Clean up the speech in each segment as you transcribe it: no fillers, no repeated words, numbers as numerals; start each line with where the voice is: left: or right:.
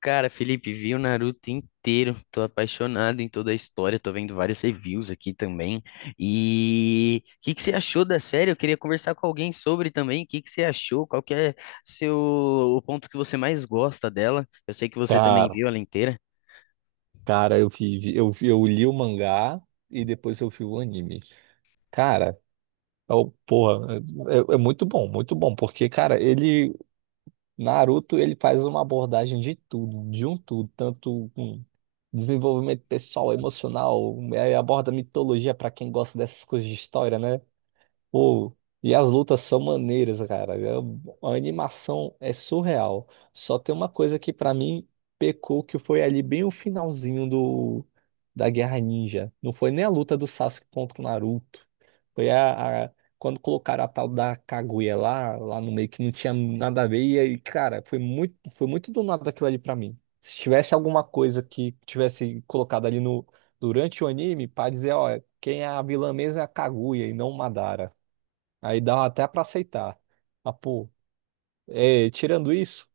left: Cara, Felipe, vi o Naruto inteiro, tô apaixonado em toda a história, tô vendo vários reviews aqui também. E o que que você achou da série? Eu queria conversar com alguém sobre também. O que que você achou? Qual que é seu o ponto que você mais gosta dela? Eu sei que você também
right: Cara,
left: viu ela inteira.
right: cara, eu vi, eu li o mangá e depois eu vi o anime. Cara, porra, é muito bom, porque, cara, ele, Naruto, ele faz uma abordagem de tudo, de um tudo, tanto com desenvolvimento pessoal, emocional, aborda mitologia pra quem gosta dessas coisas de história, né? Pô, e as lutas são maneiras, cara. A animação é surreal. Só tem uma coisa que pra mim pecou, que foi ali bem o finalzinho do da Guerra Ninja. Não foi nem a luta do Sasuke contra o Naruto. Foi quando colocaram a tal da Kaguya lá, lá no meio, que não tinha nada a ver. E aí, cara, foi muito do nada aquilo ali pra mim. Se tivesse alguma coisa que tivesse colocado ali no durante o anime, pra dizer, ó, quem é a vilã mesmo é a Kaguya e não o Madara. Aí dá até pra aceitar. Ah, pô, tirando isso,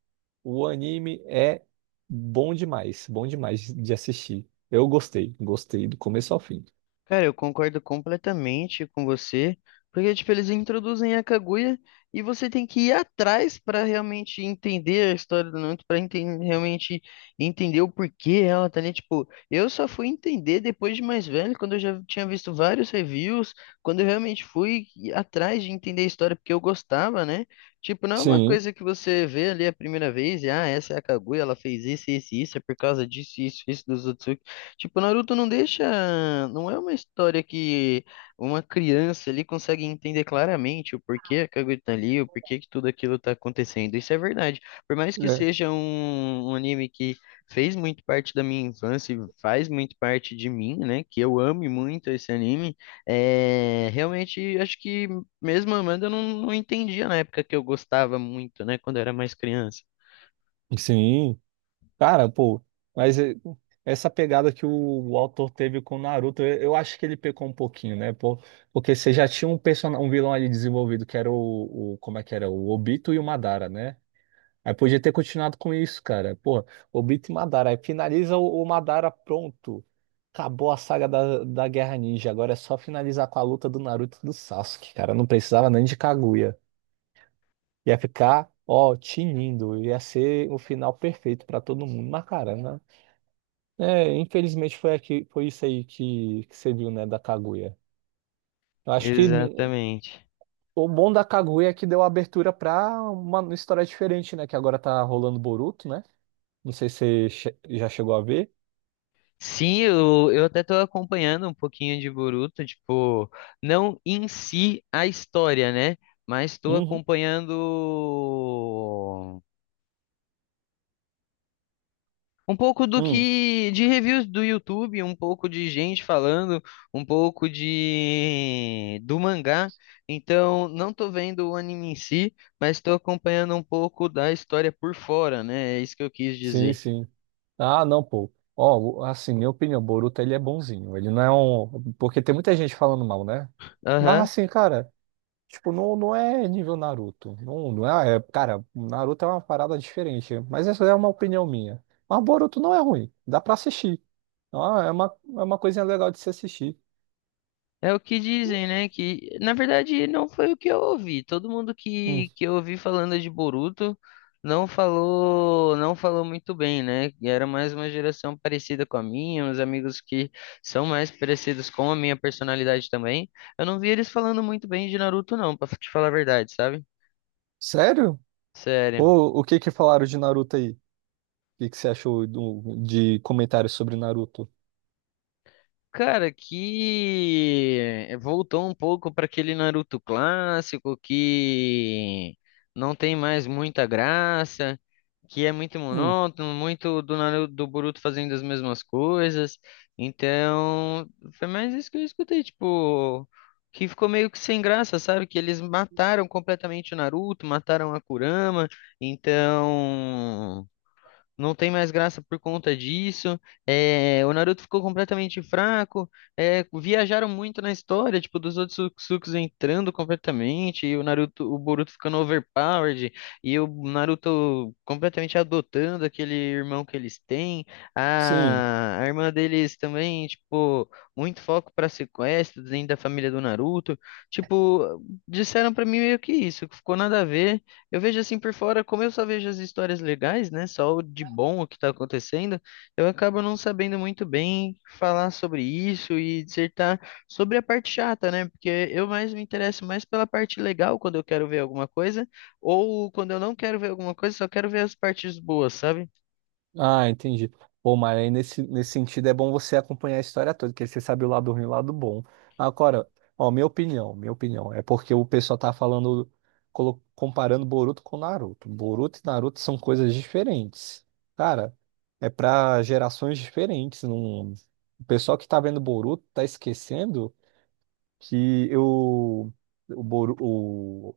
right: o anime é bom demais de assistir. Eu gostei, gostei do começo ao fim.
left: Cara, eu concordo completamente com você, porque tipo, eles introduzem a Kaguya e você tem que ir atrás para realmente entender a história do Naruto, para realmente entender o porquê ela tá ali, tipo, eu só fui entender depois de mais velho, quando eu já tinha visto vários reviews, quando eu realmente fui atrás de entender a história porque eu gostava, né? Tipo, não é uma
right: Sim,
left: coisa que você vê ali a primeira vez e, ah, essa é a Kaguya, ela fez isso, isso, e isso, é por causa disso, isso dos Otsutsu. Tipo, Naruto não deixa. Não é uma história que uma criança ali consegue entender claramente o porquê a Kaguya tá ali, o porquê que tudo aquilo tá acontecendo. Isso é verdade. Por mais que
right: é,
left: seja um anime que fez muito parte da minha infância e faz muito parte de mim, né? Que eu ame muito esse anime, realmente acho que mesmo amando eu não entendia na época que eu gostava muito, né? Quando eu era mais criança.
right: sim. Cara, pô, mas é, essa pegada que o autor teve com o Naruto, eu acho que ele pecou um pouquinho, né? Pô, porque você já tinha um personagem, um vilão ali desenvolvido que era o, como é que era? O Obito e o Madara, né? Aí podia ter continuado com isso, cara. Porra, Obito e Madara. Aí finaliza o Madara, pronto. Acabou a saga da Guerra Ninja. Agora é só finalizar com a luta do Naruto e do Sasuke, cara. Não precisava nem de Kaguya. Ia ficar, ó, tinindo. Ia ser o final perfeito pra todo mundo. Mas, cara, né? É, infelizmente foi, aqui, foi isso aí que você viu, né, da Kaguya. Eu acho que
left: Exatamente.
right: o bom da Kaguya é que deu abertura pra uma história diferente, né? Que agora tá rolando Boruto, né? Não sei se você já chegou a ver.
left: Sim, eu até tô acompanhando um pouquinho de Boruto, tipo, não em si a história, né? Mas tô
right: Uhum.
left: acompanhando um pouco do
right: Hum.
left: que de reviews do YouTube, um pouco de gente falando, um pouco de do mangá. Então, não tô vendo o anime em si, mas tô acompanhando um pouco da história por fora, né? É isso que eu quis
right: Sim,
left: dizer.
right: sim. Ah, não, pô. Ó, assim, minha opinião, o Boruto ele é bonzinho. Ele não é um. Porque tem muita gente falando mal, né? Mas
left: Aham.
right: assim, cara, tipo, não, não é nível Naruto. Não, não é, cara, Naruto é uma parada diferente. Mas essa é uma opinião minha. Mas Boruto não é ruim. Dá pra assistir. Ah, é uma coisinha legal de se assistir.
left: É o que dizem, né? Que na verdade não foi o que eu ouvi. Todo mundo
right: Hum.
left: que eu ouvi falando de Boruto não falou muito bem, né? E era mais uma geração parecida com a minha, uns amigos que são mais parecidos com a minha personalidade também. Eu não vi eles falando muito bem de Naruto, não, pra te falar a verdade, sabe?
right: Sério?
left: Sério.
right: Ou o que que falaram de Naruto aí? O que que você achou de comentários sobre Naruto?
left: Cara, que voltou um pouco para aquele Naruto clássico que não tem mais muita graça, que é muito
right: Hum,
left: monótono, muito do Naruto, do Boruto fazendo as mesmas coisas. Então, foi mais isso que eu escutei, tipo, que ficou meio que sem graça, sabe? Que eles mataram completamente o Naruto, mataram a Kurama, então não tem mais graça por conta disso. O Naruto ficou completamente fraco. Viajaram muito na história, tipo, dos outros Satsuki entrando completamente, e o Naruto, o Boruto ficando overpowered, e o Naruto completamente adotando aquele irmão que eles têm.
right: sim.
left: A irmã deles também, tipo, muito foco para sequestro dentro da família do Naruto. Tipo, disseram pra mim meio que isso, que ficou nada a ver. Eu vejo assim por fora, como eu só vejo as histórias legais, né? Só o de bom o que está acontecendo, eu acabo não sabendo muito bem falar sobre isso e dissertar sobre a parte chata, né? Porque eu mais me interesso mais pela parte legal quando eu quero ver alguma coisa, ou quando eu não quero ver alguma coisa, só quero ver as partes boas, sabe?
right: Ah, entendi. Pô, mas aí nesse, nesse sentido é bom você acompanhar a história toda, porque você sabe o lado ruim e o lado bom. Agora, ó, minha opinião, é porque o pessoal tá falando, comparando Boruto com Naruto. Boruto e Naruto são coisas diferentes. Cara, é pra gerações diferentes. Não... O pessoal que tá vendo Boruto tá esquecendo que eu, o,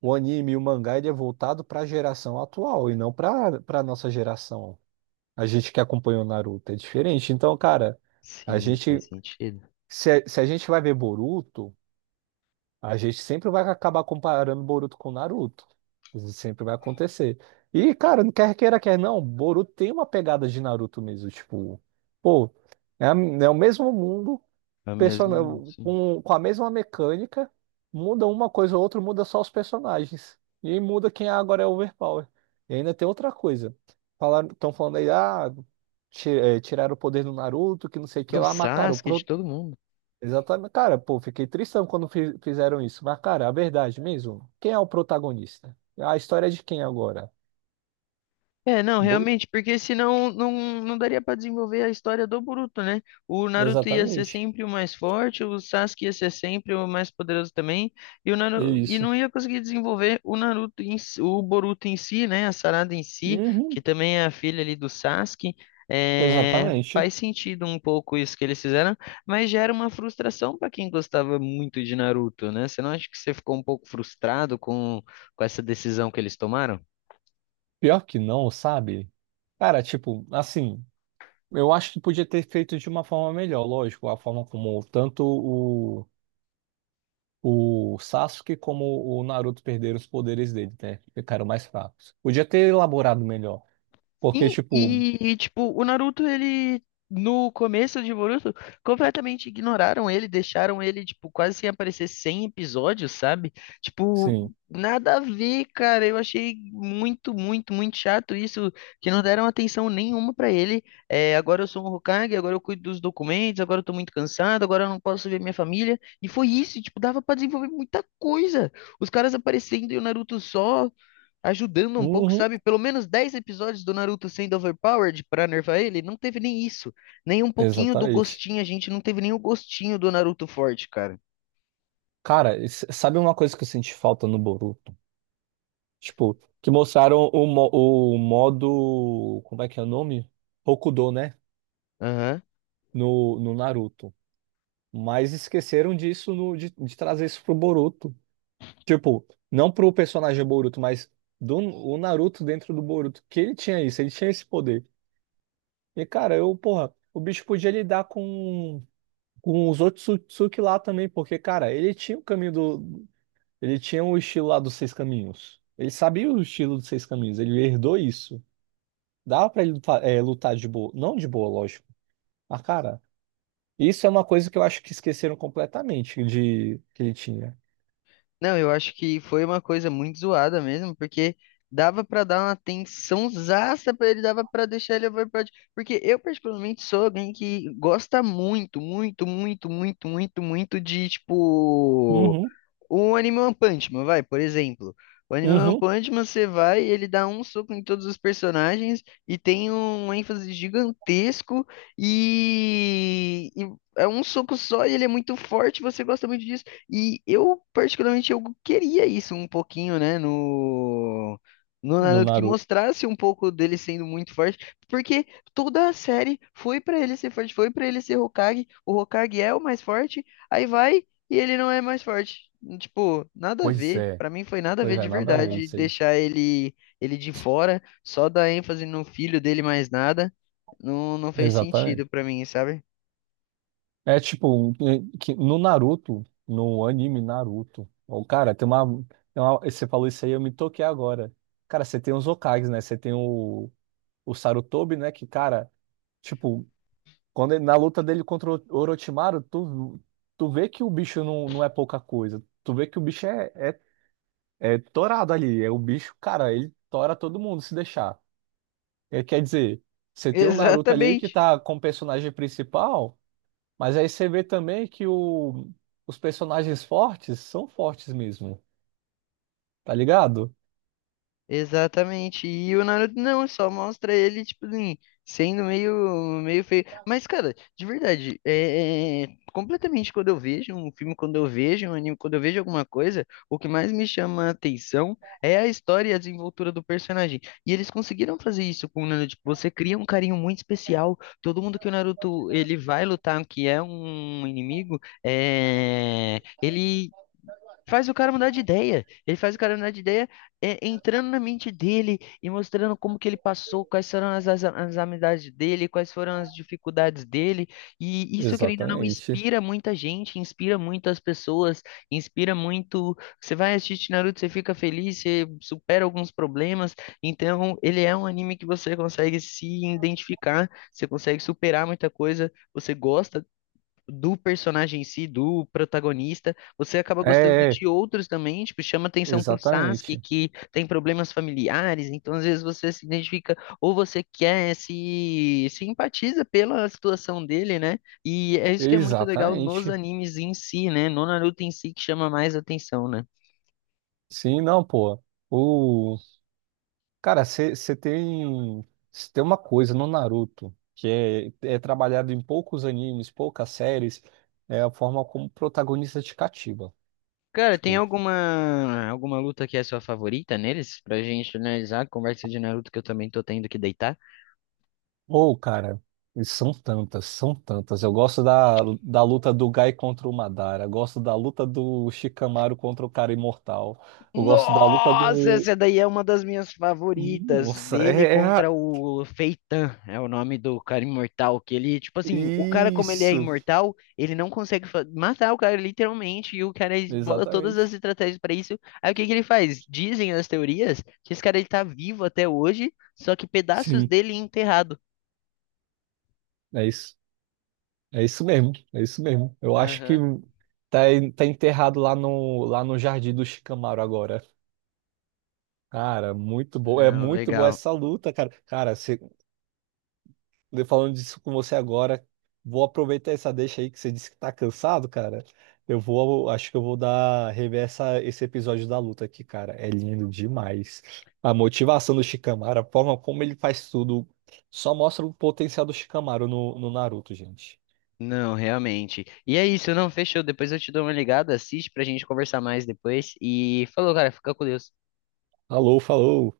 right: o anime e o mangá ele é voltado para a geração atual e não para nossa geração. A gente que acompanha o Naruto é diferente. Então, cara, a
left: Sim, faz
right: gente
left: sentido.
right: se, se a gente vai ver Boruto, a gente sempre vai acabar comparando Boruto com Naruto. Isso sempre vai acontecer. E, cara, não quer queira, quer não, Boruto tem uma pegada de Naruto mesmo, tipo, pô, é, é o mesmo mundo,
left: É mesmo,
right: person...
left: sim.
right: com a mesma mecânica, muda uma coisa ou outra, muda só os personagens. E aí muda quem agora é overpower. E ainda tem outra coisa. Falaram, estão falando aí, ah, tiraram o poder do Naruto, que não sei o que
left: Do
right: lá, mas cara, o
left: Sasuke, de todo mundo.
right: exatamente, cara, pô, fiquei tristão quando fizeram isso. Mas, cara, a verdade mesmo, quem é o protagonista? A história é de quem agora?
left: É, não,
right: Boru?
left: realmente, porque senão não, daria pra desenvolver a história do Boruto, né? O Naruto ia ser
right: Exatamente.
left: sempre o mais forte, o Sasuke ia ser sempre o mais poderoso também,
right: É
left: E
right: isso.
left: não ia conseguir desenvolver o Boruto em si, né? A Sarada em si, que
right: Uhum,
left: também é a filha ali do Sasuke. É,
right: exatamente.
left: faz sentido um pouco isso que eles fizeram, mas gera uma frustração pra quem gostava muito de Naruto, né? Você não acha que você ficou um pouco frustrado com essa decisão que eles tomaram?
right: Pior que não, sabe? Cara, tipo, assim. Eu acho que podia ter feito de uma forma melhor, lógico, a forma como tanto o Sasuke como o Naruto perderam os poderes dele, né? Ficaram mais fracos. Podia ter elaborado melhor, porque,
left: Sim,
right: tipo,
left: e tipo, o Naruto, ele no começo de Boruto, completamente ignoraram ele, deixaram ele tipo quase sem aparecer 100 episódios, sabe? Tipo,
right: sim.
left: nada a ver, cara. Eu achei muito, muito, muito chato isso, que não deram atenção nenhuma pra ele. É, agora eu sou um Hokage, agora eu cuido dos documentos, agora eu tô muito cansado, agora eu não posso ver minha família. E foi isso, tipo, dava pra desenvolver muita coisa. Os caras aparecendo e o Naruto só ajudando um pouco,
right: Uhum,
left: sabe? Pelo menos 10 episódios do Naruto sendo overpowered pra nervar ele, não teve nem isso. Nem um pouquinho do
right: exatamente.
left: gostinho, a gente não teve nem o gostinho do Naruto forte, cara.
right: Cara, sabe uma coisa que eu senti falta no Boruto? Tipo, que mostraram o modo. Como é que é o nome? Hokudo, né?
left: Aham.
right: No, no Naruto. Mas esqueceram disso, de trazer isso pro Boruto. Tipo, não pro personagem Boruto, mas do o Naruto dentro do Boruto, que ele tinha isso, ele tinha esse poder. E cara, eu, porra, o bicho podia lidar com os outros Otsutsuki lá também, porque, cara, ele tinha o caminho do. Ele tinha o estilo lá dos seis caminhos. Ele sabia o estilo dos seis caminhos, ele herdou isso. Dava pra ele lutar, é, lutar de boa. Não de boa, lógico. Mas, cara, isso é uma coisa que eu acho que esqueceram completamente de que ele tinha.
left: Não, eu acho que foi uma coisa muito zoada mesmo, porque dava pra dar uma tensãozaça pra ele, dava pra deixar ele overpowered. Porque eu, particularmente, sou alguém que gosta muito, muito, muito, muito, muito, muito de, tipo.
right: Uhum,
left: O Anime One Punch Man, vai, por exemplo. O Anime One
right: uhum,
left: Punch Man, você vai, ele dá um soco em todos os personagens e tem um ênfase gigantesco e é um soco só e ele é muito forte, você gosta muito disso. E eu, particularmente, eu queria isso um pouquinho, né, no
right: no
left: Naruto, que
right: Naruto.
left: mostrasse um pouco dele sendo muito forte, porque toda a série foi pra ele ser forte, foi pra ele ser Hokage, o Hokage é o mais forte, aí vai e ele não é mais forte. Tipo, nada a
right: Pois
left: ver.
right: é.
left: Pra mim foi nada a ver
right: Pois
left: de
right: é, nada a ver
left: verdade
right: isso aí.
left: deixar ele de fora, só dar ênfase no filho dele mais nada. Não, não fez
right: Exatamente.
left: sentido pra mim, sabe?
right: É tipo, que no Naruto, no anime Naruto, o cara, tem uma, você falou isso aí, eu me toquei agora. Cara, você tem os Hokages, né? Você tem o Sarutobi, né? Que, cara, tipo, quando na luta dele contra o Orochimaru, tu, tu vê que o bicho não, não é pouca coisa. Tu vê que o bicho é torado ali. É o bicho, cara, ele tora todo mundo se deixar. É, quer dizer, você tem o Naruto ali que
left: Exatamente.
right: tá com o personagem principal. Mas aí você vê também que os personagens fortes são fortes mesmo, tá ligado?
left: Exatamente. E o Naruto não, só mostra ele, tipo assim, sendo meio feio. Mas, cara, de verdade, completamente quando eu vejo um filme, quando eu vejo um anime, quando eu vejo alguma coisa, o que mais me chama a atenção é a história e a desenvoltura do personagem. E eles conseguiram fazer isso com o Naruto. Tipo, você cria um carinho muito especial. Todo mundo que o Naruto ele vai lutar, que é um inimigo, ele faz o cara mudar de ideia. Ele faz o cara mudar de ideia, entrando na mente dele e mostrando como que ele passou, quais foram as amizades dele, quais foram as dificuldades dele. E isso, querendo ou não,
right: Exatamente.
left: inspira muita gente, inspira muitas pessoas, inspira muito. Você vai assistir Naruto, você fica feliz, você supera alguns problemas. Então, ele é um anime que você consegue se identificar, você consegue superar muita coisa, você gosta do personagem em si, do protagonista, você acaba gostando
right: É, é,
left: de outros também, tipo, chama atenção pro Sasuke,
right: exatamente.
left: que tem problemas familiares, então às vezes você se identifica, ou você quer, se empatiza pela situação dele, né? E é isso que é muito legal nos
right: Exatamente.
left: animes em si, né? No Naruto em si que chama mais atenção, né?
right: Sim, não, pô. O... Cara, você tem... cê tem uma coisa no Naruto que é trabalhado em poucos animes, poucas séries, é a forma como o protagonista te cativa.
left: Cara, tem
right: Tipo,
left: alguma luta que é sua favorita neles? Pra gente analisar a conversa de Naruto que eu também tô tendo que deitar.
right: ou, cara, e são tantas, são tantas. Eu gosto da luta do Gai contra o Madara, gosto da luta do Shikamaru contra o cara imortal. Eu gosto da luta
left: Nossa,
right: do.
left: essa daí é uma das minhas favoritas.
right: Nossa,
left: Dele contra o Feitan, é o nome do cara imortal. Que ele, tipo assim, o cara, como ele é
right: isso.
left: imortal, ele não consegue matar o cara, literalmente. E o cara bola todas as
right: Exatamente.
left: estratégias pra isso. Aí o que que ele faz? Dizem as teorias que esse cara ele tá vivo até hoje, só que pedaços
right: Sim,
left: dele enterrado.
right: é isso. É isso mesmo, é isso mesmo. Eu acho que
left: Aham.
right: tá, tá enterrado lá no jardim do Shikamaru agora. Cara, muito bom. É
left: Não,
right: muito boa
left: legal.
right: essa luta, cara. Cara, falando disso com você agora, vou aproveitar essa deixa aí que você disse que tá cansado, cara. Eu vou, acho que eu vou dar rever essa, esse episódio da luta aqui, cara. É lindo demais. A motivação do Shikamaru, a forma como ele faz tudo, só mostra o potencial do Shikamaru no, no Naruto, gente.
left: Não, realmente. E é isso, não, fechou. Depois eu te dou uma ligada, assiste pra gente conversar mais depois. E falou, cara, fica com Deus.
right: Alô, falou!